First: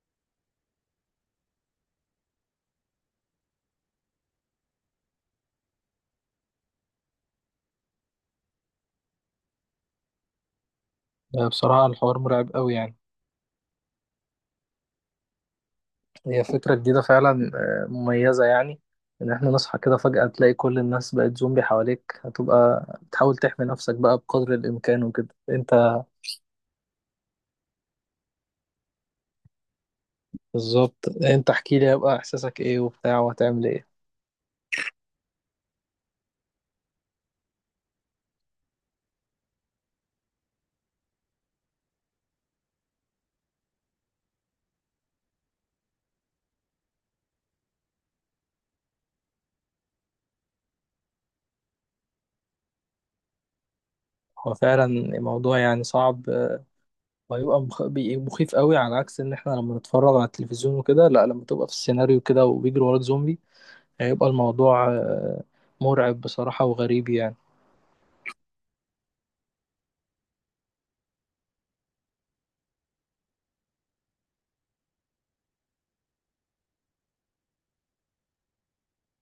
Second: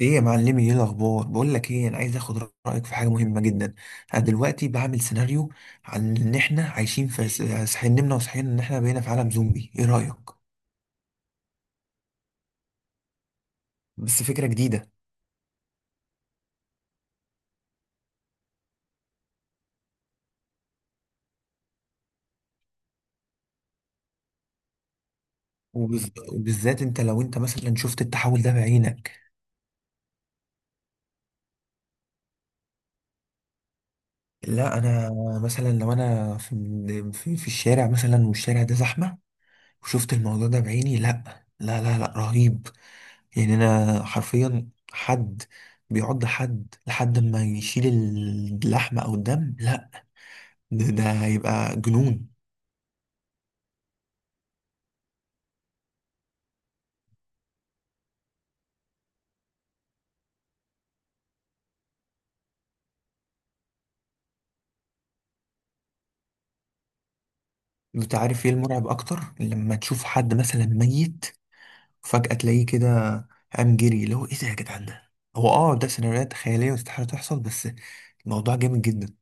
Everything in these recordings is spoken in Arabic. ايه يا معلمي، ايه الاخبار؟ بقول لك ايه، انا عايز اخد رايك في حاجه مهمه جدا. انا دلوقتي بعمل سيناريو عن ان احنا عايشين في صحيح، نمنا وصحينا ان احنا بقينا في عالم زومبي، ايه رايك؟ بصراحة الحوار مرعب قوي يعني. بس فكره جديده. هي فكرة جديدة فعلا، مميزة يعني. إن إحنا نصحى كده فجأة تلاقي كل الناس بقت زومبي حواليك، هتبقى بتحاول تحمي نفسك بقى بقدر الإمكان وكده. أنت وبالذات انت لو انت مثلا شفت التحول ده بعينك. بالظبط. أنت احكي لي، هيبقى إحساسك إيه وبتاع وهتعمل إيه. لا انا مثلا لو انا في في الشارع مثلا والشارع ده زحمه وشفت الموضوع ده بعيني، لا لا لا، لا رهيب. يعني انا حرفيا حد بيعض حد لحد ما يشيل اللحمة او الدم، لا ده هيبقى جنون. هو فعلا الموضوع يعني صعب، وهيبقى مخيف قوي، على عكس إن إحنا لما نتفرج على التلفزيون وكده. لا، لما تبقى في السيناريو كده وبيجري وراك زومبي هيبقى الموضوع مرعب بصراحة وغريب يعني. انت عارف ايه المرعب اكتر؟ لما تشوف حد مثلا ميت، فجأة تلاقيه كده قام جري، اللي هو ايه ده يا جدعان؟ ده هو اه ده سيناريوهات خيالية واستحالة تحصل، بس الموضوع جامد جدا.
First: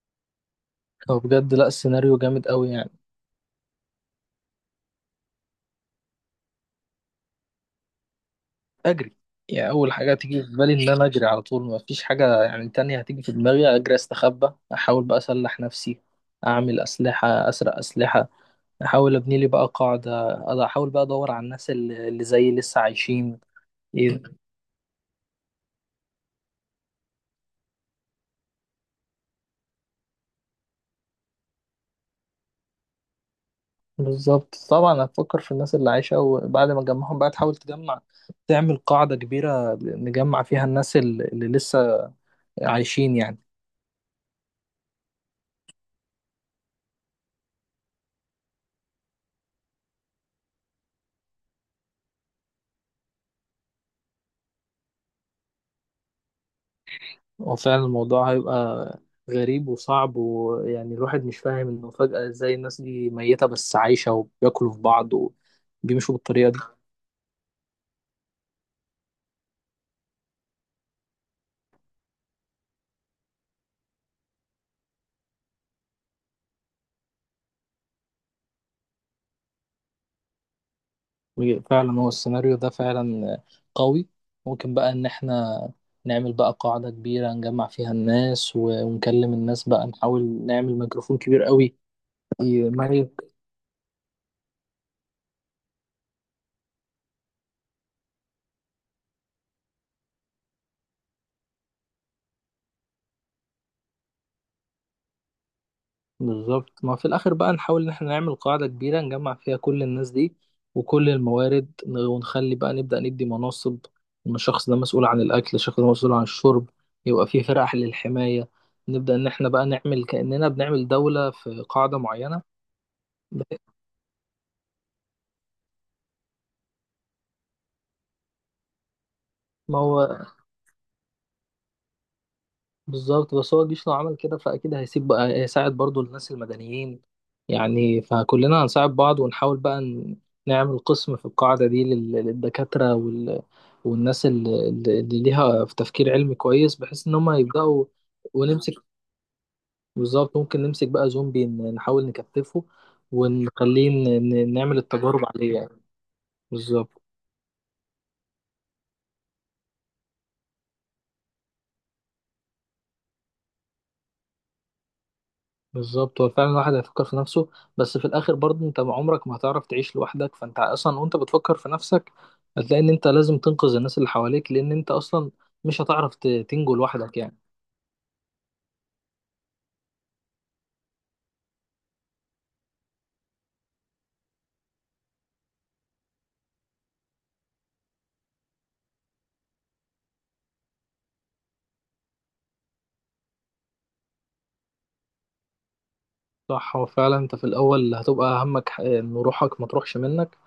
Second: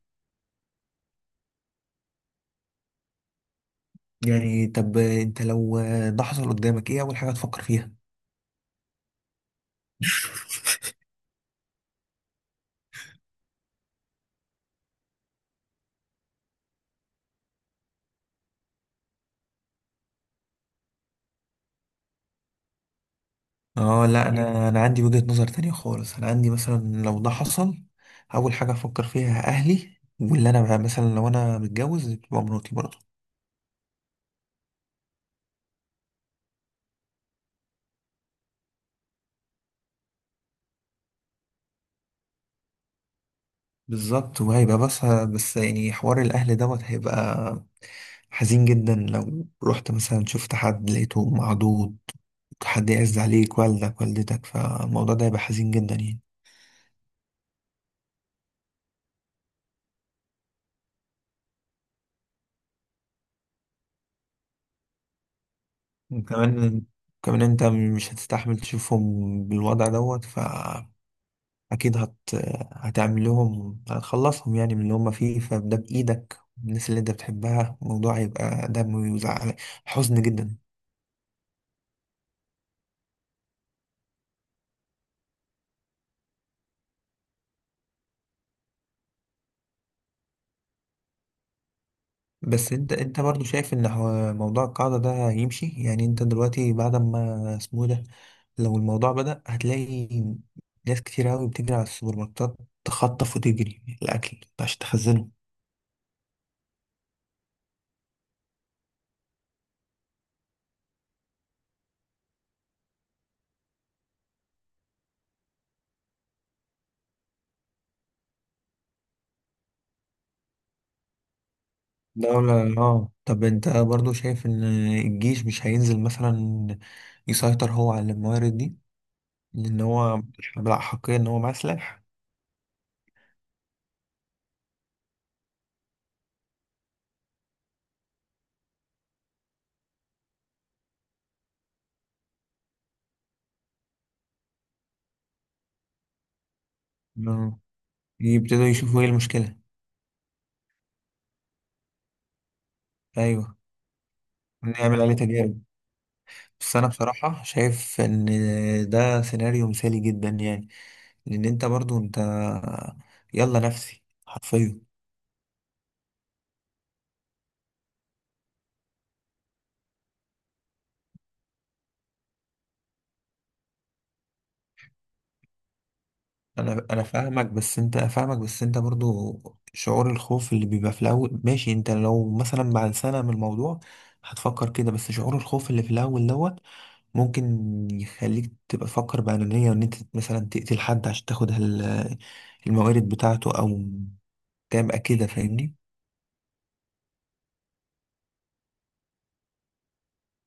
هو بجد لا، السيناريو جامد قوي يعني. يعني طب انت لو ده حصل قدامك، ايه اول حاجة تفكر فيها؟ اجري. يعني اول حاجه تيجي في بالي ان انا اجري على طول، ما فيش حاجه يعني تانية هتيجي في دماغي. اجري، استخبى، احاول بقى اسلح نفسي، اعمل اسلحه، اسرق اسلحه، احاول ابني لي بقى قاعده، احاول بقى ادور على الناس اللي زيي لسه عايشين. اه ايه لا انا عندي وجهة نظر تانية خالص. انا عندي مثلا لو ده حصل، اول حاجة افكر فيها اهلي، واللي انا بقى مثلا لو انا متجوز تبقى مراتي برضه. بالظبط، طبعا هتفكر في الناس اللي عايشه، وبعد ما تجمعهم بقى تحاول تجمع، تعمل قاعده كبيره نجمع فيها الناس اللي لسه عايشين يعني. بالظبط، وهيبقى بس يعني حوار الاهل دوت هيبقى حزين جدا. لو رحت مثلا شفت حد لقيته معدود، حد يعز عليك، والدك، والدتك، فالموضوع ده هيبقى حزين جدا يعني. هو فعلا الموضوع هيبقى غريب وصعب، ويعني الواحد مش فاهم انه فجأة ازاي الناس دي ميتة بس عايشة وبياكلوا في بعض وبيمشوا بالطريقة وكمان كمان انت مش هتستحمل تشوفهم بالوضع دوت، اكيد هتعمل لهم، هتخلصهم يعني من اللي هم فيه. فده بايدك الناس اللي انت بتحبها، الموضوع هيبقى دم وزعل، حزن جدا. دي. فعلا هو السيناريو ده فعلا قوي. ممكن بقى ان احنا نعمل بقى قاعدة كبيرة نجمع فيها الناس، ونكلم الناس بقى، نحاول نعمل ميكروفون كبير قوي. بس انت برضو شايف ان هو موضوع القاعدة ده يمشي؟ يعني انت دلوقتي بعد ما اسمه إيه ده، لو الموضوع بدأ هتلاقي ناس كتير قوي بتجري على السوبر ماركتات، تخطف وتجري الاكل عشان تخزنه. بالظبط، ما في الاخر بقى نحاول ان احنا نعمل قاعدة كبيرة نجمع فيها كل الناس دي وكل الموارد، ونخلي بقى نبدأ ندي مناصب: ان الشخص ده مسؤول عن الاكل، الشخص ده مسؤول عن الشرب، يبقى في فرق للحماية. نبدأ ان احنا بقى نعمل كأننا بنعمل دولة في قاعدة معينة، دولة، اه. طب بحيث. انت برضو شايف ان الجيش مش هينزل مثلا يسيطر هو على الموارد دي؟ ما لأن هو هو بلا حقيا إن هو مسلح. بالظبط، بس هو الجيش لو عمل كده فأكيد هيسيب بقى، هيساعد برضو الناس المدنيين يعني، فكلنا هنساعد بعض ونحاول بقى نعمل قسم في القاعدة دي للدكاترة والناس اللي ليها في تفكير علمي كويس، بحيث إن هم مم. يبدأوا يبتدوا ونمسك. يشوفوا إيه المشكلة. بالظبط، ممكن نمسك بقى زومبي، نحاول نكتفه أيوه، ونخليه نعمل نعمل عليه التجارب عليه تجارب. يعني. بس أنا بالظبط. بصراحة شايف إن ده سيناريو مثالي جدا يعني. لأن أنت برضو أنت يلا نفسي حرفيا. بالظبط، هو فعلا الواحد هيفكر في نفسه، بس في الاخر برضه انت عمرك ما هتعرف تعيش لوحدك. فانت اصلا وانت بتفكر في نفسك هتلاقي ان انت لازم تنقذ الناس اللي حواليك، لان انت اصلا مش هتعرف تنجو أنا لوحدك يعني. فاهمك، بس أنت فاهمك، بس أنت برضو شعور الخوف اللي بيبقى في الأول ماشي. أنت لو مثلا بعد سنة من الموضوع هتفكر كده، بس شعور الخوف اللي في الأول دوت ممكن يخليك تبقى تفكر بأنانية، وإن أنت مثلا تقتل حد عشان تاخد الموارد بتاعته، أو تبقى كده. فاهمني؟ صح، هو فعلا انت في الاول هتبقى همك ان روحك ما تروحش منك،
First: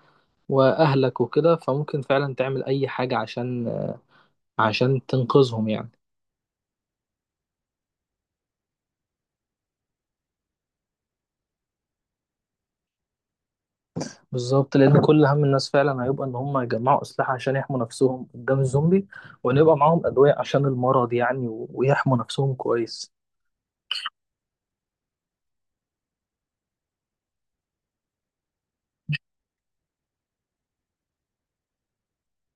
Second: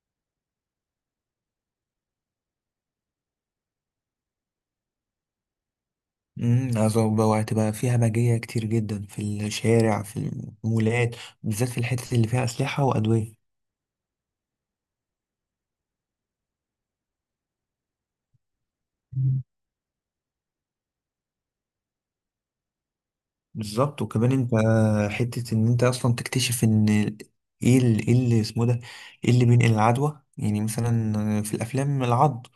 واهلك وكده، فممكن فعلا تعمل اي حاجة عشان عشان تنقذهم يعني. عذاب بقى، وهتبقى فيها همجية كتير جدا في الشارع، في المولات، بالذات في الحتة اللي فيها أسلحة وأدوية. بالظبط، لان كل هم الناس فعلا هيبقى ان هم يجمعوا اسلحة عشان يحموا نفسهم قدام الزومبي، مم. وان يبقى معاهم ادوية عشان المرض يعني، ويحموا نفسهم كويس. بالظبط. وكمان انت حتة ان انت اصلا تكتشف ان ايه ايه اللي اسمه ده، ايه اللي بينقل العدوى، يعني مثلا في الافلام العض،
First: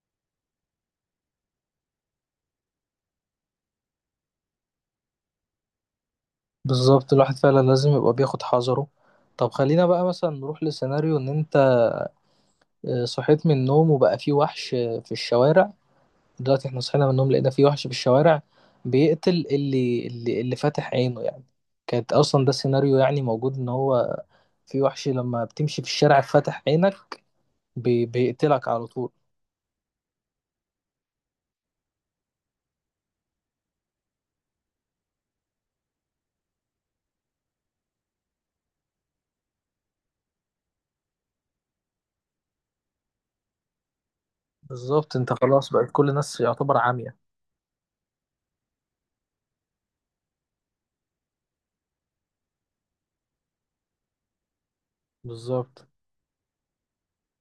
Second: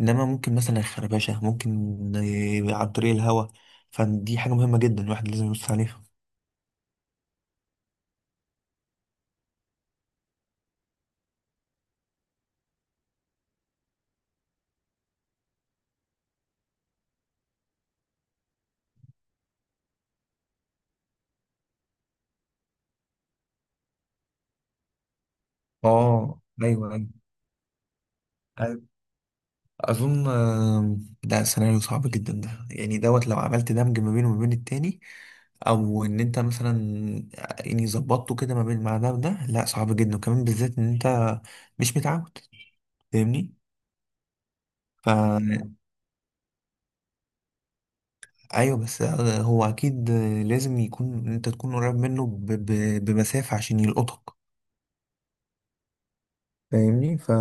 انما ممكن مثلا الخربشه، ممكن عن طريق الهواء. فدي حاجه مهمه جدا الواحد لازم يبص عليها. بالظبط، الواحد فعلا لازم يبقى بياخد حذره. طب خلينا بقى مثلا نروح لسيناريو ان انت صحيت من النوم وبقى في وحش في الشوارع. دلوقتي احنا صحينا من النوم لقينا في وحش في الشوارع بيقتل اللي فاتح عينه يعني. كانت اصلا ده السيناريو يعني موجود، ان هو في وحش لما بتمشي في الشارع اه فاتح ايوه عينك ايوه. بيقتلك أيوة. على طول. اظن ده سيناريو صعب جدا. ده يعني دوت لو عملت دمج ما بينه وما بين التاني، او ان انت مثلا يعني ظبطته كده ما بين مع ده وده، لا صعب جدا، وكمان بالذات ان انت مش متعود. فاهمني؟ بالظبط، انت فا خلاص بقت كل الناس يعتبر عمية. ايوه، بس هو اكيد لازم يكون انت تكون قريب منه بمسافة عشان يلقطك. بالظبط، فاهمني؟ ف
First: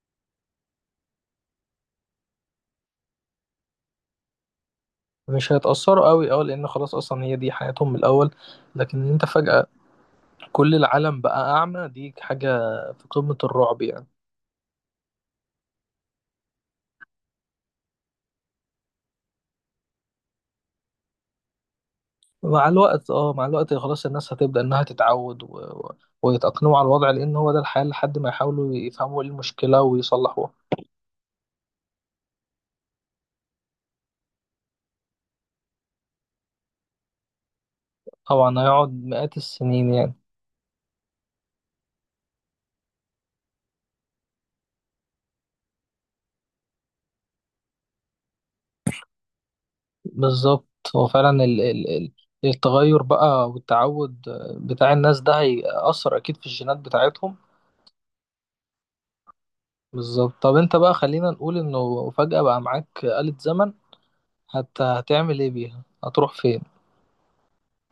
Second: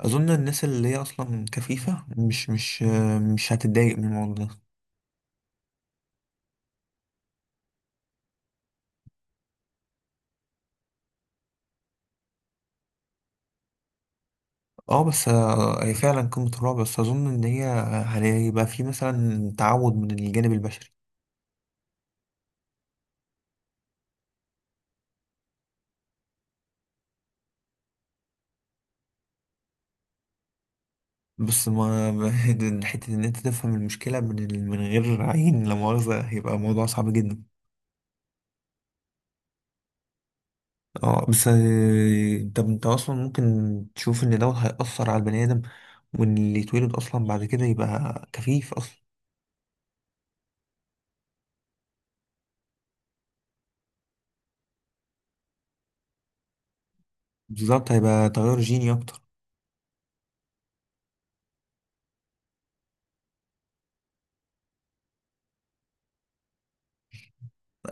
اظن الناس اللي هي اصلا كفيفه مش مش هتتضايق من الموضوع ده. مش هيتأثروا قوي اه، لان خلاص اصلا هي دي حياتهم من الاول، لكن انت فجأة كل العالم بقى أعمى، دي حاجة في قمة الرعب يعني. اه بس هي فعلا قمه الرعب، بس اظن ان هي هيبقى في مثلا تعود من الجانب البشري. مع الوقت اه، مع الوقت خلاص الناس هتبدأ إنها تتعود ويتأقلموا على الوضع، لأن هو ده الحال لحد ما يحاولوا يفهموا إيه المشكلة ويصلحوها. بس حته ان انت تفهم المشكله من من غير عين لا مؤاخذه هيبقى موضوع صعب جدا. طبعا هيقعد مئات السنين يعني. اه بس طب انت اصلا ممكن تشوف ان دوت هيأثر على البني ادم، وان اللي يتولد اصلا بعد كده يبقى كفيف اصلا. بالظبط، هو فعلا التغير بقى والتعود بتاع الناس ده هيأثر أكيد في الجينات بتاعتهم. بالظبط، هيبقى تغير جيني اكتر. بالظبط. طب أنت بقى، خلينا نقول إنه فجأة بقى معاك آلة زمن، هتعمل إيه بيها؟ هتروح فين؟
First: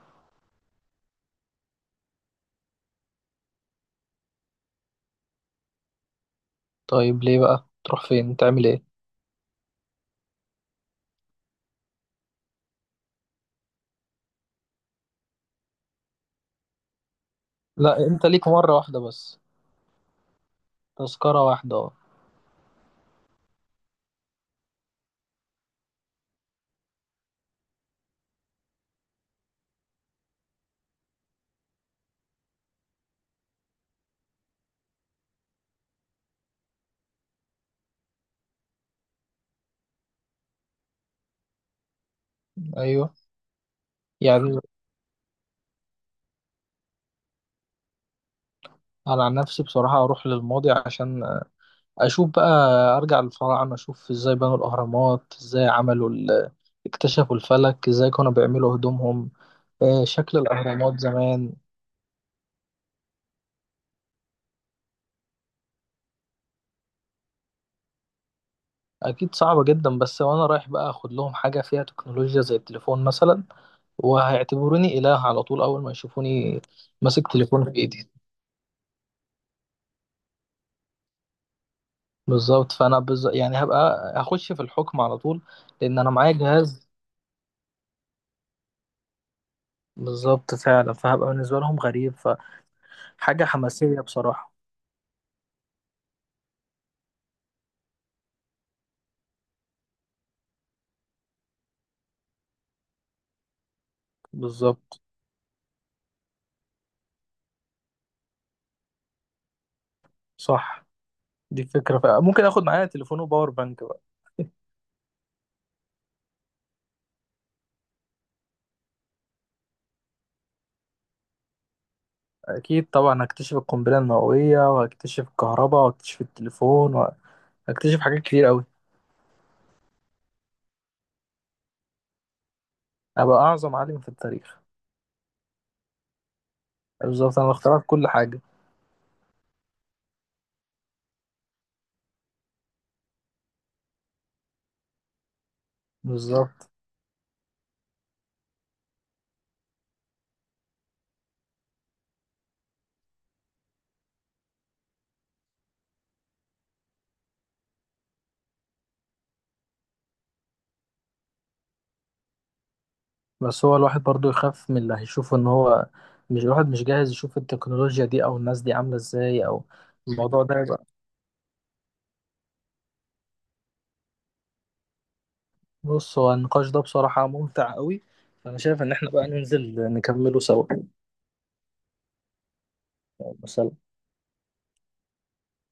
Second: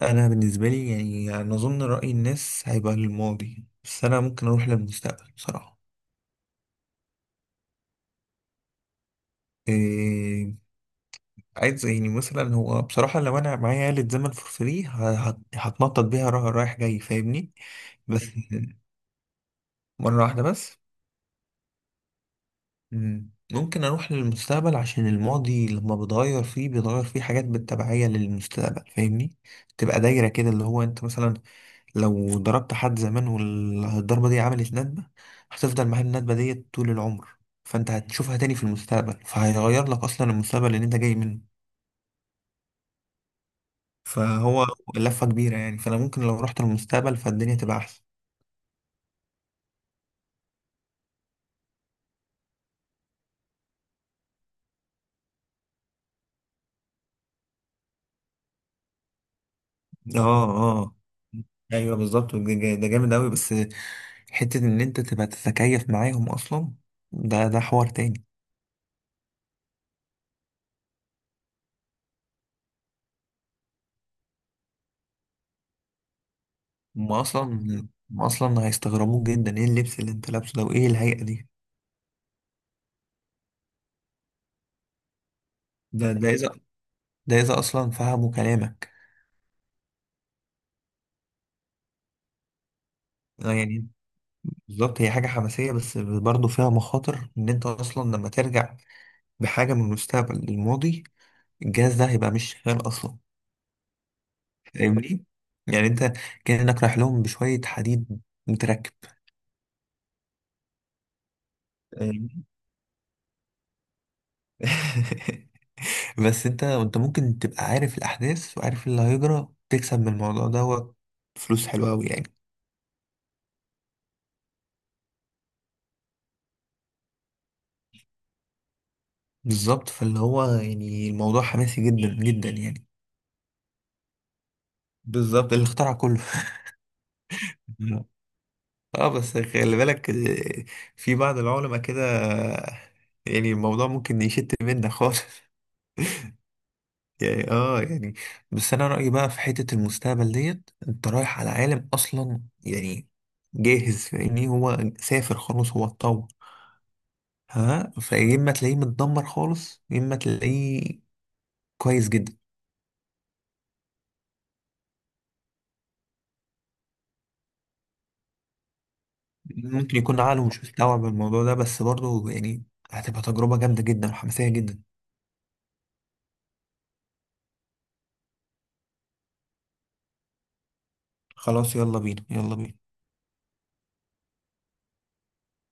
انا بالنسبه لي يعني انا اظن راي الناس هيبقى للماضي، بس انا ممكن اروح للمستقبل بصراحه. طيب ليه بقى، تروح فين تعمل ايه؟ إيه عايز يعني مثلا، هو بصراحه لو انا معايا آلة زمن فور فري هتنطط بيها رايح جاي. فاهمني؟ لا، بس انت ليك مرة واحدة بس. مره واحده بس. تذكرة واحدة اه. ممكن اروح للمستقبل عشان الماضي لما بتغير فيه بيتغير فيه حاجات بالتبعية للمستقبل. فاهمني؟ تبقى دايرة كده، اللي هو انت مثلا لو ضربت حد زمان والضربة دي عملت ندبة، هتفضل معاه الندبة دي طول العمر، فانت هتشوفها تاني في المستقبل، فهيغير لك اصلا المستقبل اللي انت جاي منه. ايوه يعني. فهو لفة كبيرة يعني. فانا ممكن لو رحت للمستقبل فالدنيا تبقى احسن. انا عن نفسي بصراحة اروح للماضي عشان اشوف بقى، ارجع للفراعنة اشوف ازاي بنوا الاهرامات، ازاي عملوا اكتشفوا الفلك، ازاي كانوا بيعملوا هدومهم، شكل اه، اه، الاهرامات زمان. ايوه بالظبط، ده ده جامد اوي. بس حتة إن أنت تبقى تتكيف معاهم أصلا، ده حوار تاني. اكيد صعبة جدا، بس وانا رايح بقى اخد لهم حاجة فيها تكنولوجيا زي التليفون مثلا، وهيعتبروني اله على طول اول ما يشوفوني هما ماسك أصلا تليفون في ايدي. هما أصلا هيستغربوك جدا، إيه اللبس اللي أنت لابسه ده، وإيه الهيئة دي؟ بالظبط، فانا يعني هبقى هخش في الحكم على طول لان انا ده معايا إذا، جهاز. ده إذا أصلا فهموا كلامك. بالظبط فعلا، فهبقى بالنسبه لهم غريب، فحاجه آه يعني حماسيه بصراحه. بالظبط، هي حاجة حماسية، بس برضه فيها مخاطر إن أنت أصلا لما ترجع بحاجة من المستقبل للماضي، الجهاز ده هيبقى مش شغال أصلا. بالظبط. فاهمني؟ يعني أنت كأنك رايح لهم بشوية حديد متركب. صح، دي فكره فاهمني؟ ممكن اخد معايا تليفون وباور بانك بقى. بس انت ممكن تبقى عارف الاحداث وعارف اللي هيجرى، تكسب من الموضوع دوت فلوس حلوه قوي يعني. اكيد طبعا، هكتشف القنبله النوويه، وهكتشف الكهرباء، وهكتشف التليفون، وهكتشف حاجات كتير قوي. بالظبط، فاللي هو يعني الموضوع حماسي جدا جدا يعني. ابقى اعظم عالم في التاريخ. بالظبط، اللي اخترع كله. بالظبط، انا اخترعت كل حاجه. اه بس خلي بالك، في بعض العلماء كده، آه، يعني الموضوع ممكن يشت منك خالص. بالظبط، يعني اه يعني، بس انا رأيي بقى في حتة المستقبل ديت، انت رايح على عالم اصلا يعني جاهز، فاهمني؟ هو سافر خلاص، هو اتطور. ها فيا اما تلاقيه متدمر خالص، يا اما تلاقيه كويس جدا. بس هو الواحد برضو يخاف من اللي هيشوفه، ان هو مش، الواحد مش جاهز يشوف التكنولوجيا دي او الناس دي عاملة ازاي او ممكن يكون الموضوع عقله ده مش يبقى. مستوعب الموضوع ده، بس برضه يعني هتبقى تجربة جامدة جدا وحماسية جدا. بص، هو النقاش ده بصراحة ممتع قوي، فانا شايف ان احنا بقى ننزل نكمله سوا خلاص يلا بينا يلا بينا. مثلا.